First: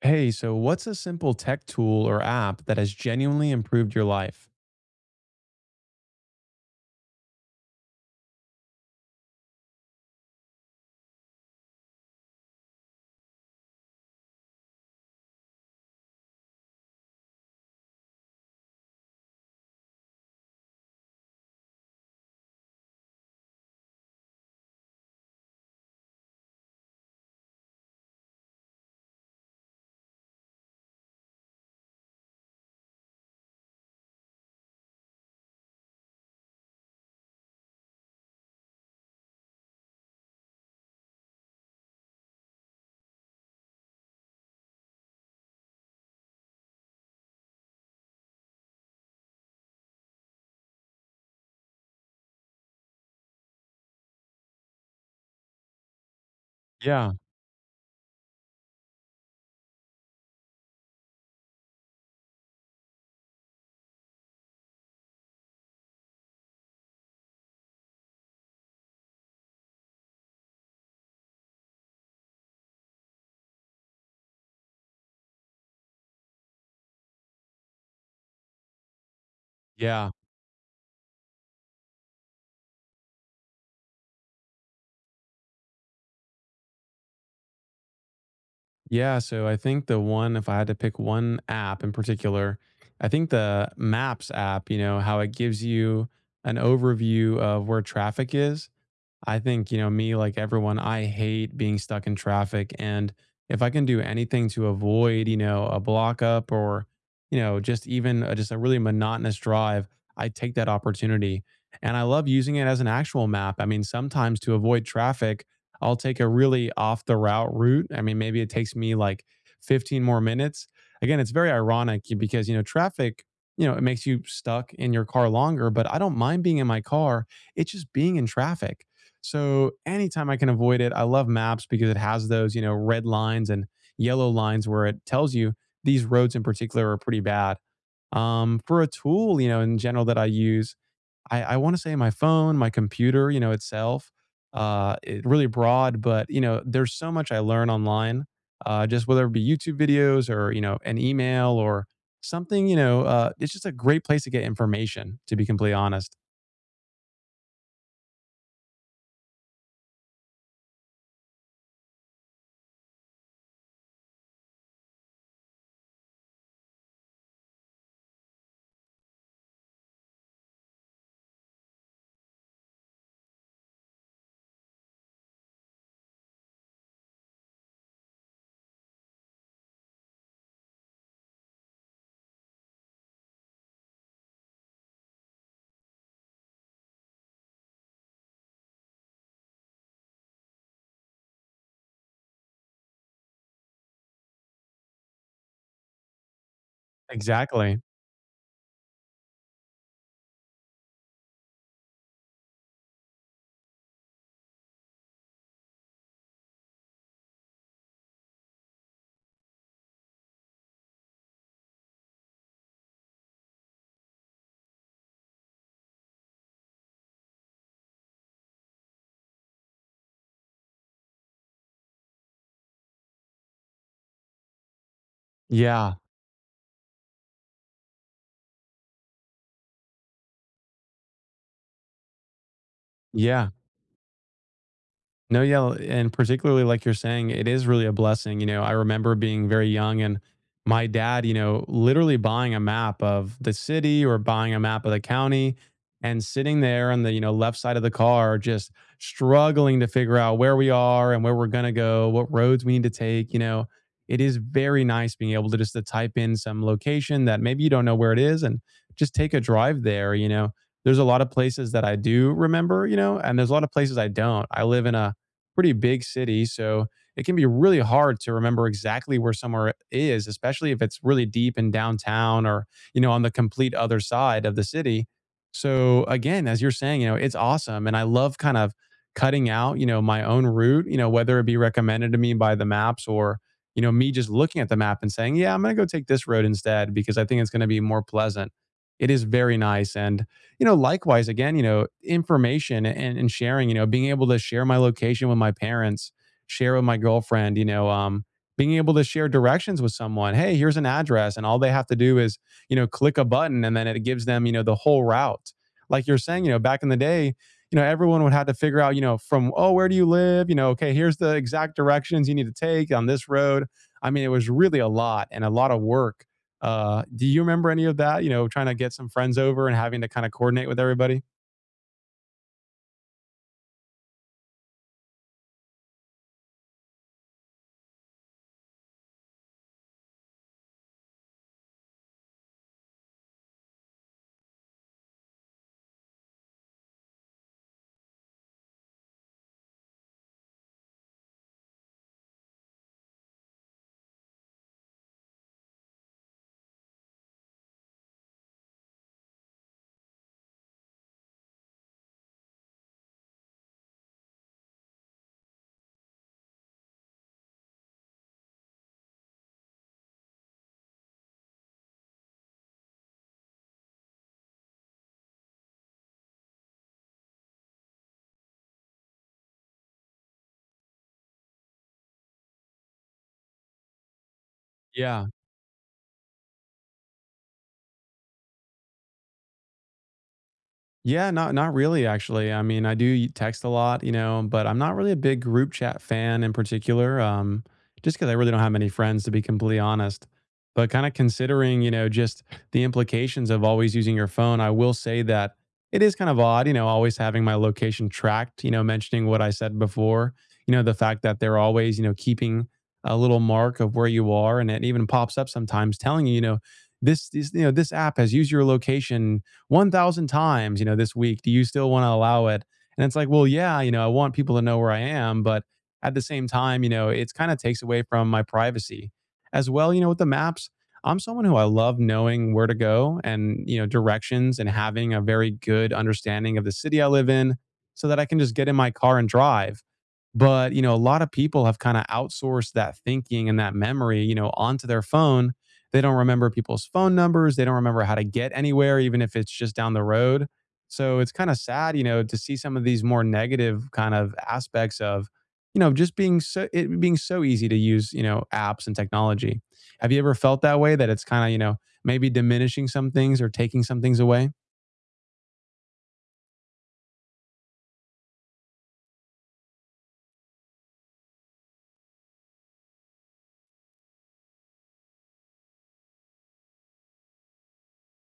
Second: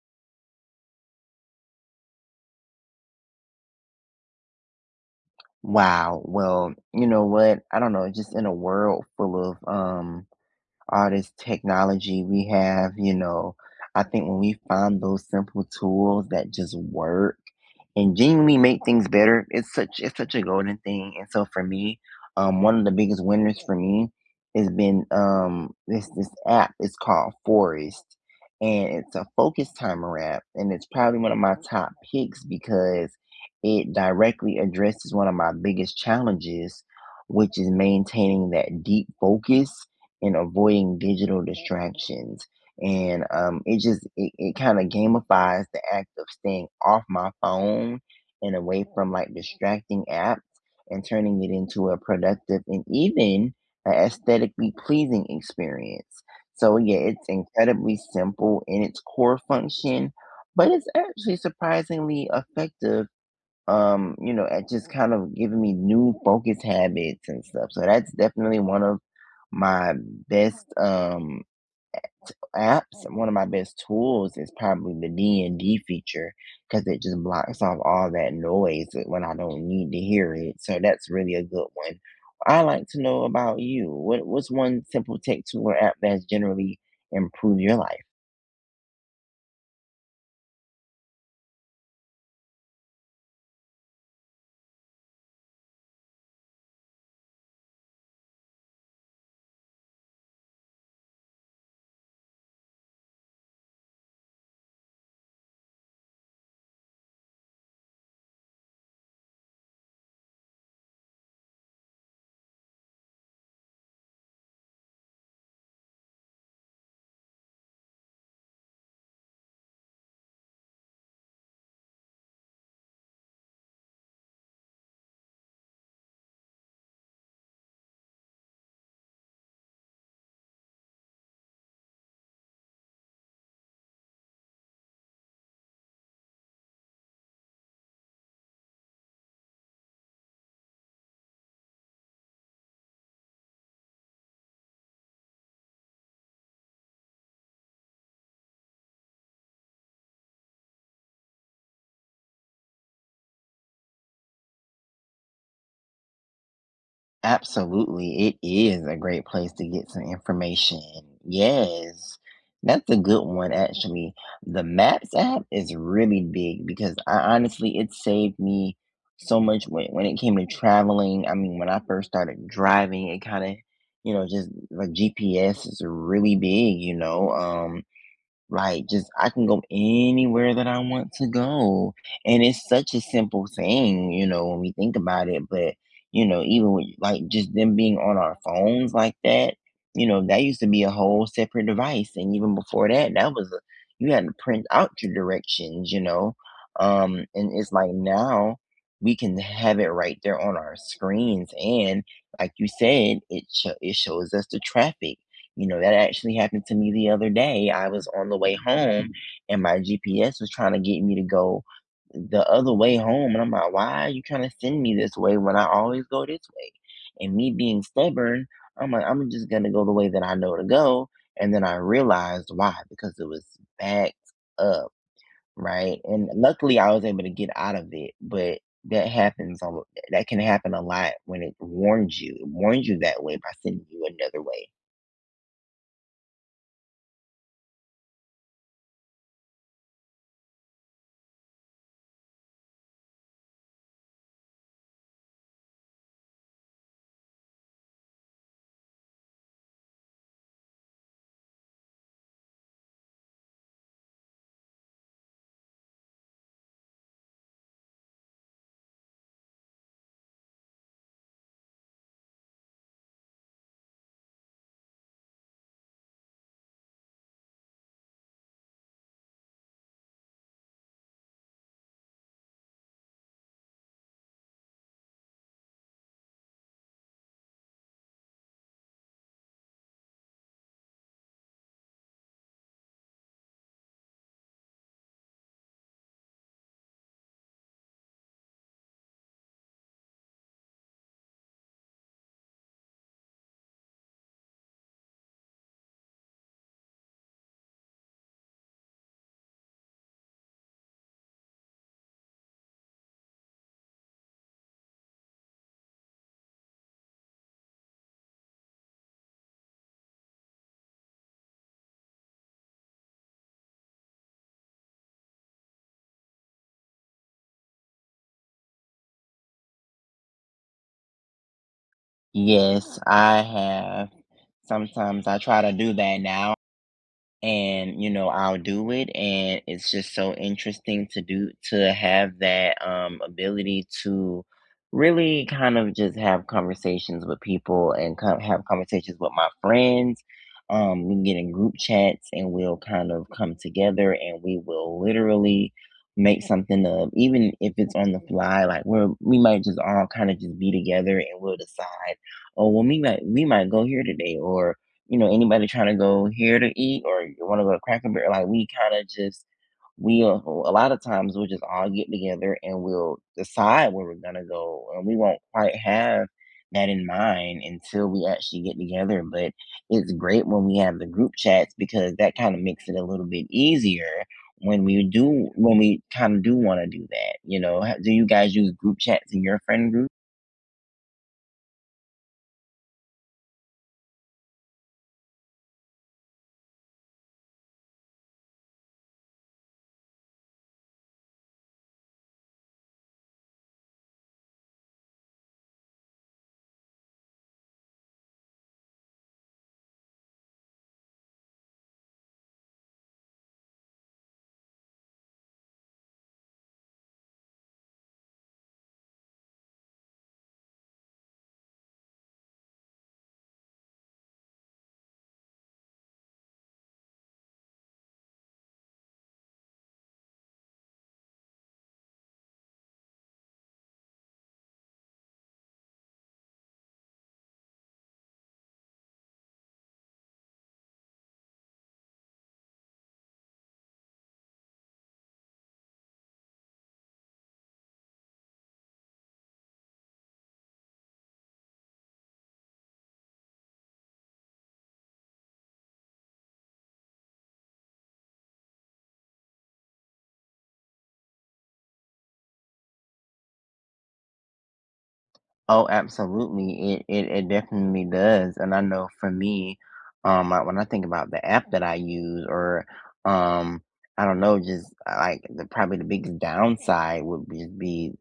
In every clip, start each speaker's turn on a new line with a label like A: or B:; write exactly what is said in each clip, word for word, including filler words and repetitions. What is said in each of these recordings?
A: Hey, so what's a simple tech tool or app that has genuinely improved your life?
B: Wow. Well, you know what? I don't know. Just in a world full of um, all this technology we have, you know, I think when we find those simple tools that just work and genuinely make things better, it's such it's such a golden thing. And so for me, um, one of the biggest winners for me has been um this this app. It's called Forest, and it's a focus timer app, and it's probably one of my top picks because it directly addresses one of my biggest challenges, which is maintaining that deep focus and avoiding digital distractions. And um, it just it, it kind of gamifies the act of staying off my phone and away from like distracting apps and turning it into a productive and even a aesthetically pleasing experience. So yeah,
A: Yeah,
B: it's incredibly simple in its core function, but it's actually surprisingly effective um, you know, at just kind of giving me new focus habits and stuff. So that's definitely one of my best um apps. One of my best tools is probably the D and D feature because it just blocks off all that noise when I don't need to
A: yeah,
B: hear it. So that's really a good one. I like to know about you. What what's one simple tech tool or app that's generally improved your life?
A: yeah. So I think the one, if I had to pick one app in particular, I think the Maps app, you know, how it gives you an overview of where traffic is. I think, you know, me like everyone, I hate being stuck in traffic. And if I can do anything to avoid, you know, a block up or, you know, just even a, just a really monotonous drive, I take that opportunity. And I love using it as an actual map. I mean, sometimes to avoid traffic, I'll take a really off the route route. I mean, maybe it takes me like fifteen more minutes. Again, it's very ironic because, you know, traffic, you know, it makes you stuck in your car longer, but I don't mind being in my car. It's just being in traffic. So anytime I can avoid it, I love maps because it has those, you know, red lines and yellow lines where it tells you these roads in particular are pretty bad. Um, for a tool, you know, in general that I use, I, I want to say my phone, my computer, you know, itself, uh, it really broad, but you know, there's so much I learn online, uh, just whether it be YouTube videos or, you know, an email or something, you know, uh, it's just a great place to get information, to be completely honest.
B: Absolutely, it is a great place to get some information. Yes, that's a good one, actually. The Maps app is really big because I honestly, it saved me so much when, when it came to traveling. I mean, when I first started driving, it kind of, you know, just like G P S is really big, you know. Um, like, just I can go anywhere that I want to go, and it's such a simple thing, you know, when we think about it, but, you know, even with, like, just them being on our phones like that, you know, that used to be a whole separate device, and even before that, that was a you had to print out your directions, you know? Um, and it's
A: Exactly.
B: like now we can have it right there on our screens, and like you said, it sho it shows us the traffic. You know, that actually happened to me the other day. I was on the way home and my G P S was trying to get me to go the other way home. And I'm like, why are you trying to send me this way when I always go this way? And me being stubborn, I'm like, I'm just going to go the way that I know to go. And then I realized why, because it was backed up,
A: Yeah.
B: right? And luckily I was able to get out of it. But that happens, a lo- that can happen a lot when it warns you. It warns you that way by
A: Yeah.
B: sending you another way.
A: No, yeah, and particularly like you're saying, it is really a blessing. You know, I remember being very young and my dad, you know, literally buying a map of the city or buying a map of the county and sitting there on the, you know, left side of the car, just struggling to figure out where we are and where we're going to go, what roads we need to take. You know, it is very nice being able to just to type in some location that maybe you don't know where it is and just take a drive there, you know. There's a lot of places that I do remember, you know, and there's a lot of places I don't. I live in a pretty big city. So it can be really hard to remember exactly where somewhere is, especially if it's really deep in downtown or, you know, on the complete other side of the city. So again, as you're saying, you know, it's awesome. And I love kind of cutting out, you know, my own route, you know, whether it be recommended to me by the maps or, you know, me just looking at the map and saying, yeah, I'm going to go take this road instead because I think it's going to be more pleasant. It is very nice. And you know, likewise, again, you know, information and, and sharing, you know, being able to share my location with my parents, share with my girlfriend, you know, um, being able to share directions with someone. Hey, here's an address. And all they have to do is, you know, click a button and then it gives them, you know, the whole route. Like you're saying, you know, back in the day, you know, everyone would have to figure out, you know, from, oh, where do you live? You know, okay, here's the exact directions you need to take on this road. I mean, it was really a lot and a lot of work uh, do you remember any of that, you know, trying to get some friends over and having to kinda coordinate with everybody?
B: Yes, I have. Sometimes I try to do that now, and you know I'll do it, and it's just so interesting to do, to have that um ability to really kind of just have conversations with people, and co- have conversations with my friends. um we can get in group chats, and we'll kind of come together, and we will literally make something of, even if it's on the fly, like we're we might just all kind of just be together, and we'll decide, oh well, we might we might go here today, or you know, anybody trying to go here to eat, or you want to go to Cracker Barrel, like we kind of just we'll a lot of times we'll just all get together and we'll decide where we're gonna go, and we won't quite have that in mind until we actually get together. But it's great when we have the group chats, because that kind of makes it a little bit easier when we
A: Yeah.
B: do, when we kind of do want to do that, you know. Ha- do you guys use group chats in your friend group?
A: Yeah, not not really actually. I mean, I do y- text a lot, you know, but I'm not really a big group chat fan in particular. Um, just because I really don't have many friends, to be completely honest. But kind of considering, you know, just the implications of always using your phone, I will say that it is kind of odd, you know, always having my location tracked. You know, mentioning what I said before. You know, the fact that they're always, you know, keeping a little mark of where you are, and it even pops up sometimes telling you, you know, this, this you know, this app has used your location one thousand times, you know, this week. Do you still want to allow it? And it's like, well, yeah, you know, I want people to know where I am, but at the same time, you know, it's kind of takes away from my privacy as well. You know, with the maps, I'm someone who I love knowing where to go and, you know, directions and having a very good understanding of the city I live in so that I can just get in my car and drive. But, you know, a lot of people have kind of outsourced that thinking and that memory, you know, onto their phone they don't remember people's phone numbers. They don't remember how to get anywhere, even if it's just down the road. So it's kind of sad, you know, to see some of these more negative kind of aspects of, you know, just being so it being so easy to use, you know, apps and technology. Have you ever felt that way that it's kind of, you know, maybe diminishing some things or taking some things away?
B: Oh, absolutely. It, it it definitely does. And I know for me, um, I, when I think about the app that I use, or um, I don't know, just uh, like the probably the biggest downside would be, be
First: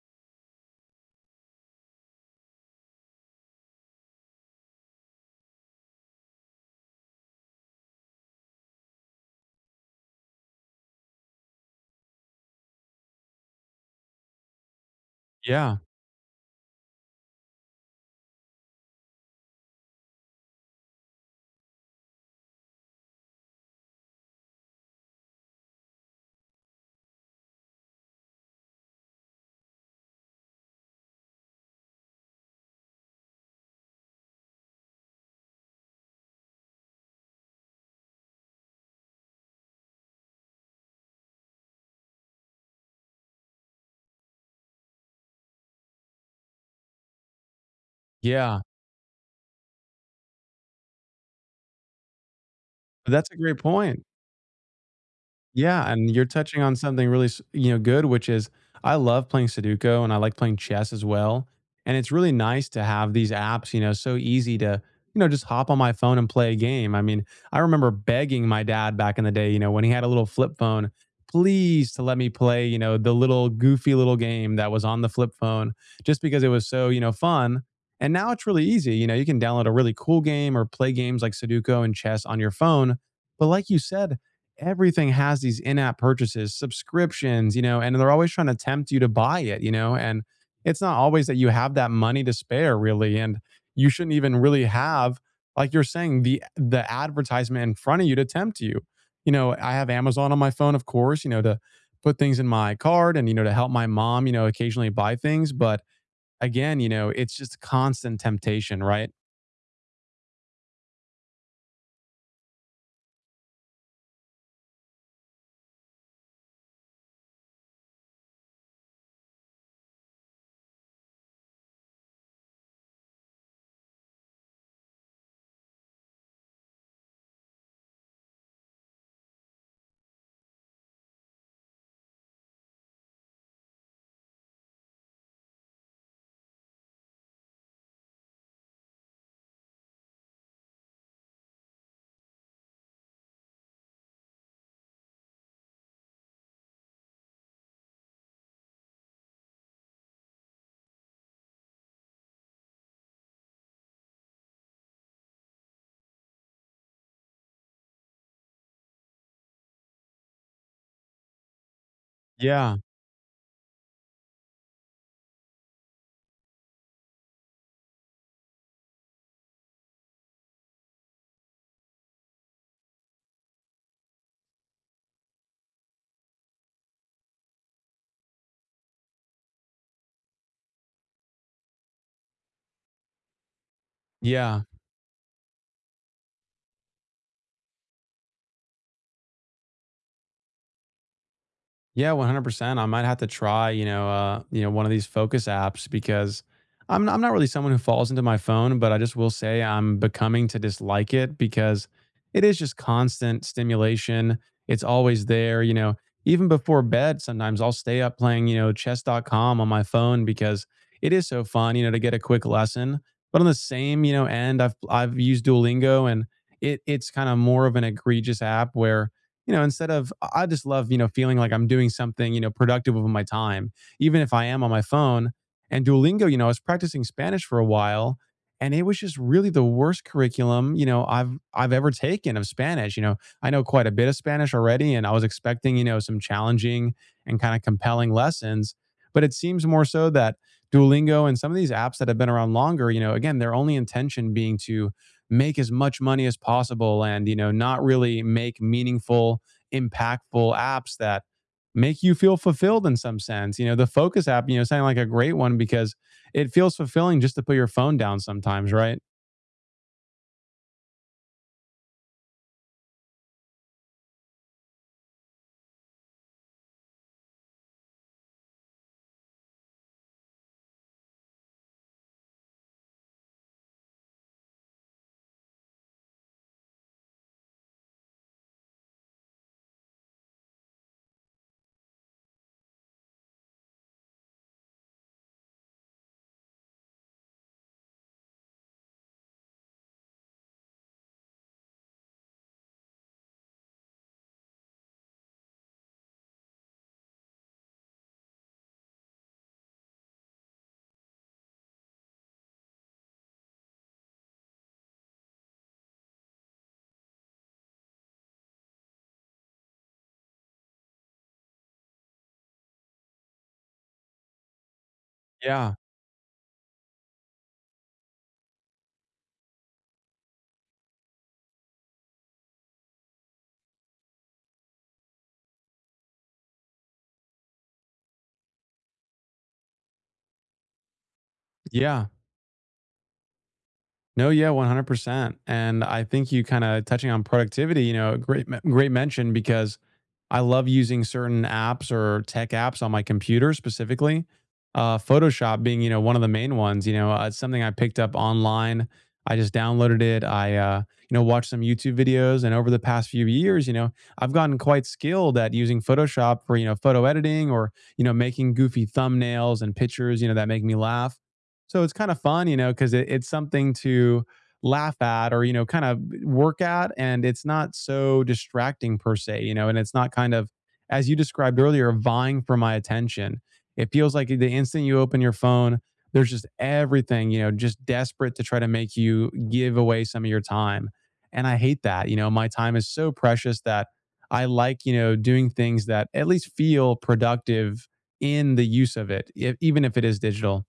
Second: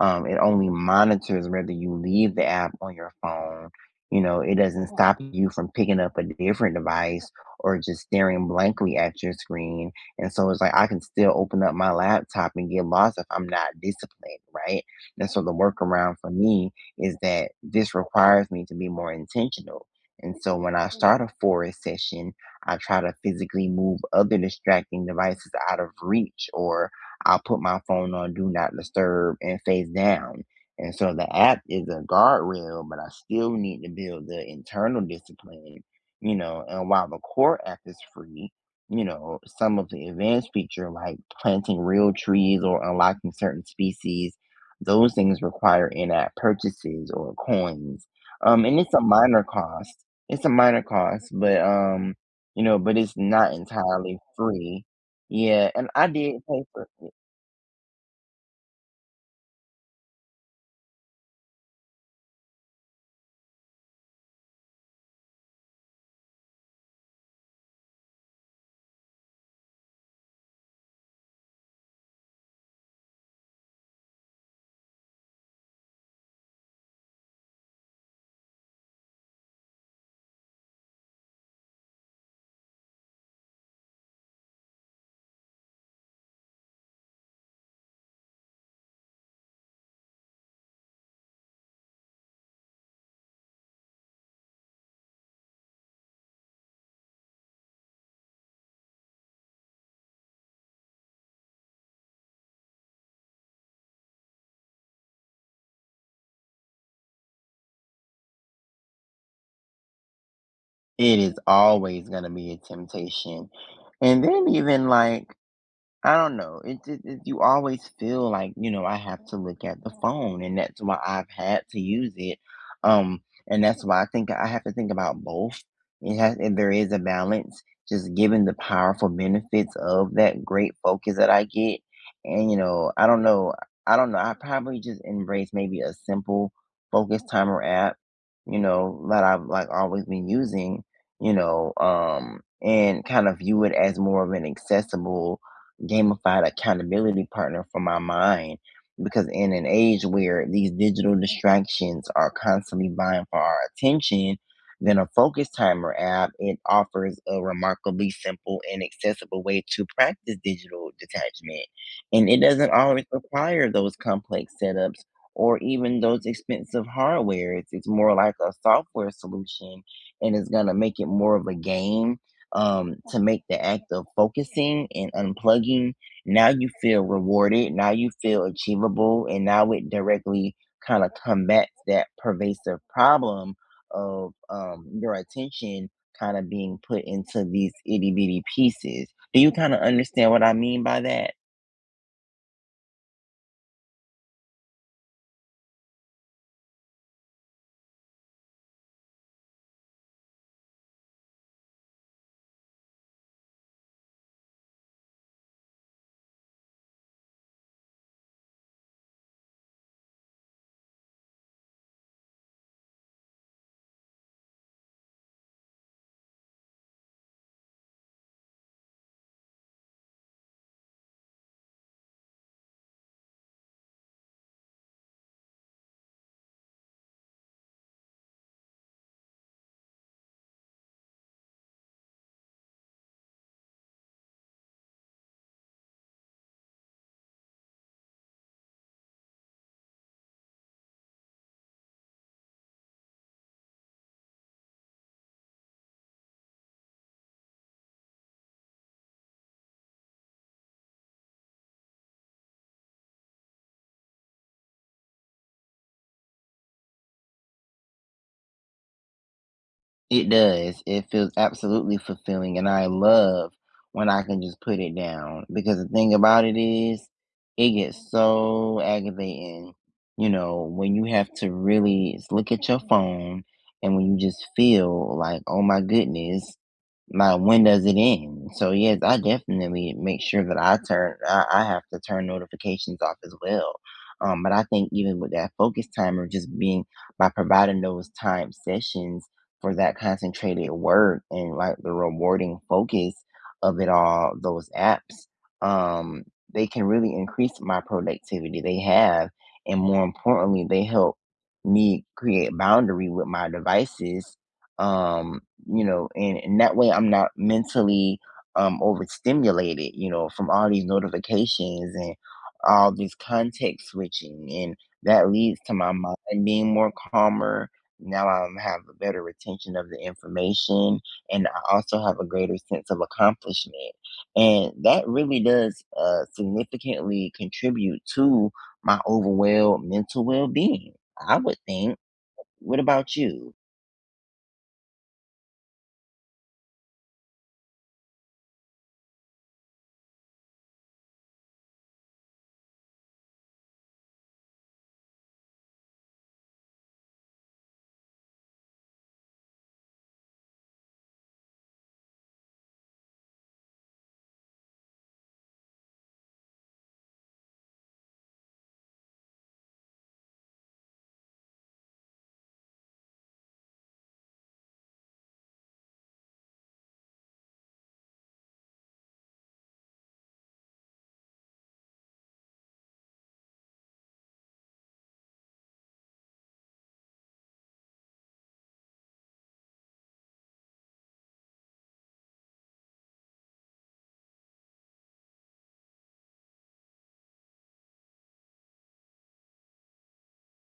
B: um, it only monitors whether you leave the app on your phone. You know, it doesn't stop you from picking up a different device or just staring blankly at your screen. And so it's like I can still open up my laptop and get lost if I'm not disciplined, right? And so the
A: Yeah.
B: workaround for me is that this requires me to be more intentional. And so when I start a forest session, I try to physically move other distracting devices out of reach, or I'll put my phone on do not disturb and face down. And so the app is a guardrail, but I still need to build the internal discipline, you know. And while the core app is free, you know, some of the advanced feature like planting real trees or unlocking certain species, those things require in-app purchases or coins,
A: Yeah.
B: um, and it's a minor cost. It's a minor cost, but, um, you know, but it's
A: That's a
B: not
A: great point.
B: entirely free. Yeah, and
A: Yeah,
B: I
A: and you're
B: did pay
A: touching on
B: for it.
A: something really, s- you know, good, which is I love playing Sudoku and I like playing chess as well. And it's really nice to have these apps, you know, so easy to, you know, just hop on my phone and play a game. I mean, I remember begging my dad back in the day, you know, when he had a little flip phone, please to let me play, you know, the little goofy little game that was on the flip phone just because it was so, you know, fun. And now it's really easy. You know, you can download a really cool game or play games like Sudoku and chess on your phone. But like you said, everything has these in-app purchases, subscriptions, you know, and they're always trying to tempt you to buy it, you know, and it's not always that you have that money to spare really and you shouldn't even really have like you're saying the the advertisement in front of you to tempt you. You know, I have Amazon on my phone of course, you know, to put things in my card and you know to help my mom, you know, occasionally buy things, but again, you know, it's just constant temptation, right?
B: It is always gonna be a temptation, and then even, like, I don't know. It, it, it you always feel like, you know, I have to look at the phone, and that's why I've had to use it. Um, and that's why I think I have to think about both. It has, and there is a balance, just given the powerful benefits of that great focus that I get. And you know, I don't know. I don't know. I probably just embrace maybe a simple focus timer app, you know, that I've like always been using. You know, um, and kind of view it as more of an accessible gamified accountability partner for my mind, because in an age where these digital distractions are constantly vying for our attention, then a focus timer app, it offers a remarkably simple and accessible way to practice digital detachment, and it doesn't
A: Yeah.
B: always require those complex setups or even those expensive hardware. it's, it's more like a software solution, and it's going to make it more of a game, um, to make the act of focusing and unplugging. Now you feel rewarded. Now you feel achievable. And now it directly kind of combats that pervasive problem of
A: Yeah.
B: um, your attention kind of being put into these itty bitty pieces. Do you kind of understand what I mean by that?
A: Yeah, one hundred percent. I might have to try, you know, uh, you know, one of these focus apps because I'm I'm not really someone who falls into my phone, but I just will say I'm becoming to dislike it because it is just constant stimulation. It's always there, you know. Even before bed, sometimes I'll stay up playing, you know, chess dot com on my phone because it is so fun, you know, to get a quick lesson. But on the same, you know, end, I've I've used Duolingo and it it's kind of more of an egregious app where you know, instead of I just love, you know, feeling like I'm doing something, you know, productive with my time, even if I am on my phone. And Duolingo, you know, I was practicing Spanish for a while and it was just really the worst curriculum, you know, I've I've ever taken of Spanish. You know, I know quite a bit of Spanish already and I was expecting, you know, some challenging and kind of compelling lessons. But it seems more so that Duolingo and some of these apps that have been around longer, you know, again, their only intention being to make as much money as possible and you know not really make meaningful impactful apps that make you feel fulfilled in some sense you know the focus app you know sounded like a great one because it feels fulfilling just to put your phone down sometimes right
B: It does. It feels absolutely fulfilling, and I love when I can just put it down, because the thing about it is, it gets so aggravating, you know, when you have to really s- look at your phone, and when you just feel like, oh my goodness, like, when does it end? So yes, I definitely make sure that I turn I, I have to turn notifications off as well. Um, but I think even with that focus timer, just being, by providing those time sessions for that concentrated work and like the rewarding focus of it all, those apps, um, they can really increase my productivity. They have, and more importantly, they help me create boundary with my devices, um you know, and, and that way I'm not mentally um overstimulated, you know, from all these notifications and all this context switching, and that leads to
A: yeah
B: my mind being more calmer. Now I have a better retention of the information, and I also have a greater sense of accomplishment. And that really does uh, significantly contribute to my overall mental well being, I would think.
A: yeah
B: What about you?
A: no yeah one hundred percent and I think you kind of touching on productivity you know great great mention because I love using certain apps or tech apps on my computer specifically. Uh, Photoshop being, you know, one of the main ones. You know, uh, it's something I picked up online. I just downloaded it. I, uh, you know, watched some YouTube videos, and over the past few years, you know, I've gotten quite skilled at using Photoshop for, you know, photo editing or, you know, making goofy thumbnails and pictures, you know, that make me laugh. So it's kind of fun, you know, because it, it's something to laugh at or you know kind of work at and it's not so distracting per se you know and it's not kind of as you described earlier vying for my attention it feels like the instant you open your phone there's just everything you know just desperate to try to make you give away some of your time and I hate that you know my time is so precious that I like you know doing things that at least feel productive in the use of it e- even if it is digital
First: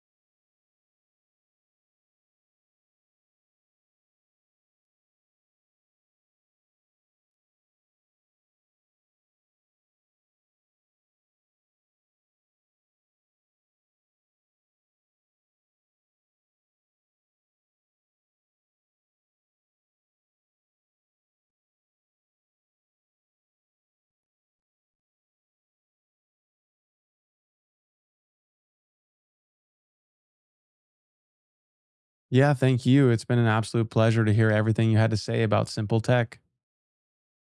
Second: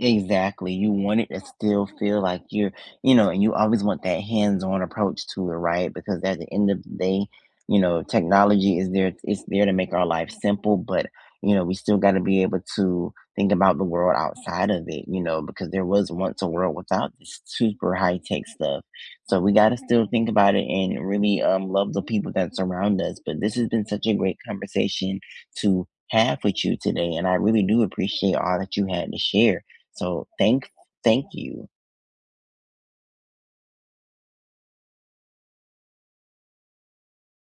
B: Exactly. You want it to still feel like you're, you know, and you always want that hands-on approach to it, right? Because at the end of the day, you know, technology is there, it's there to make our life simple, but you know, we still got to be able to think about the world outside of it, you know, because there was once a world without this super high-tech stuff. So we got to still think about it and really um love the people that surround us. But this has been such a great conversation to have with you today, and I really do appreciate all that you had to share. So thank thank you.
A: Yeah, thank you. It's been an absolute pleasure to hear everything you had to say about Simple Tech.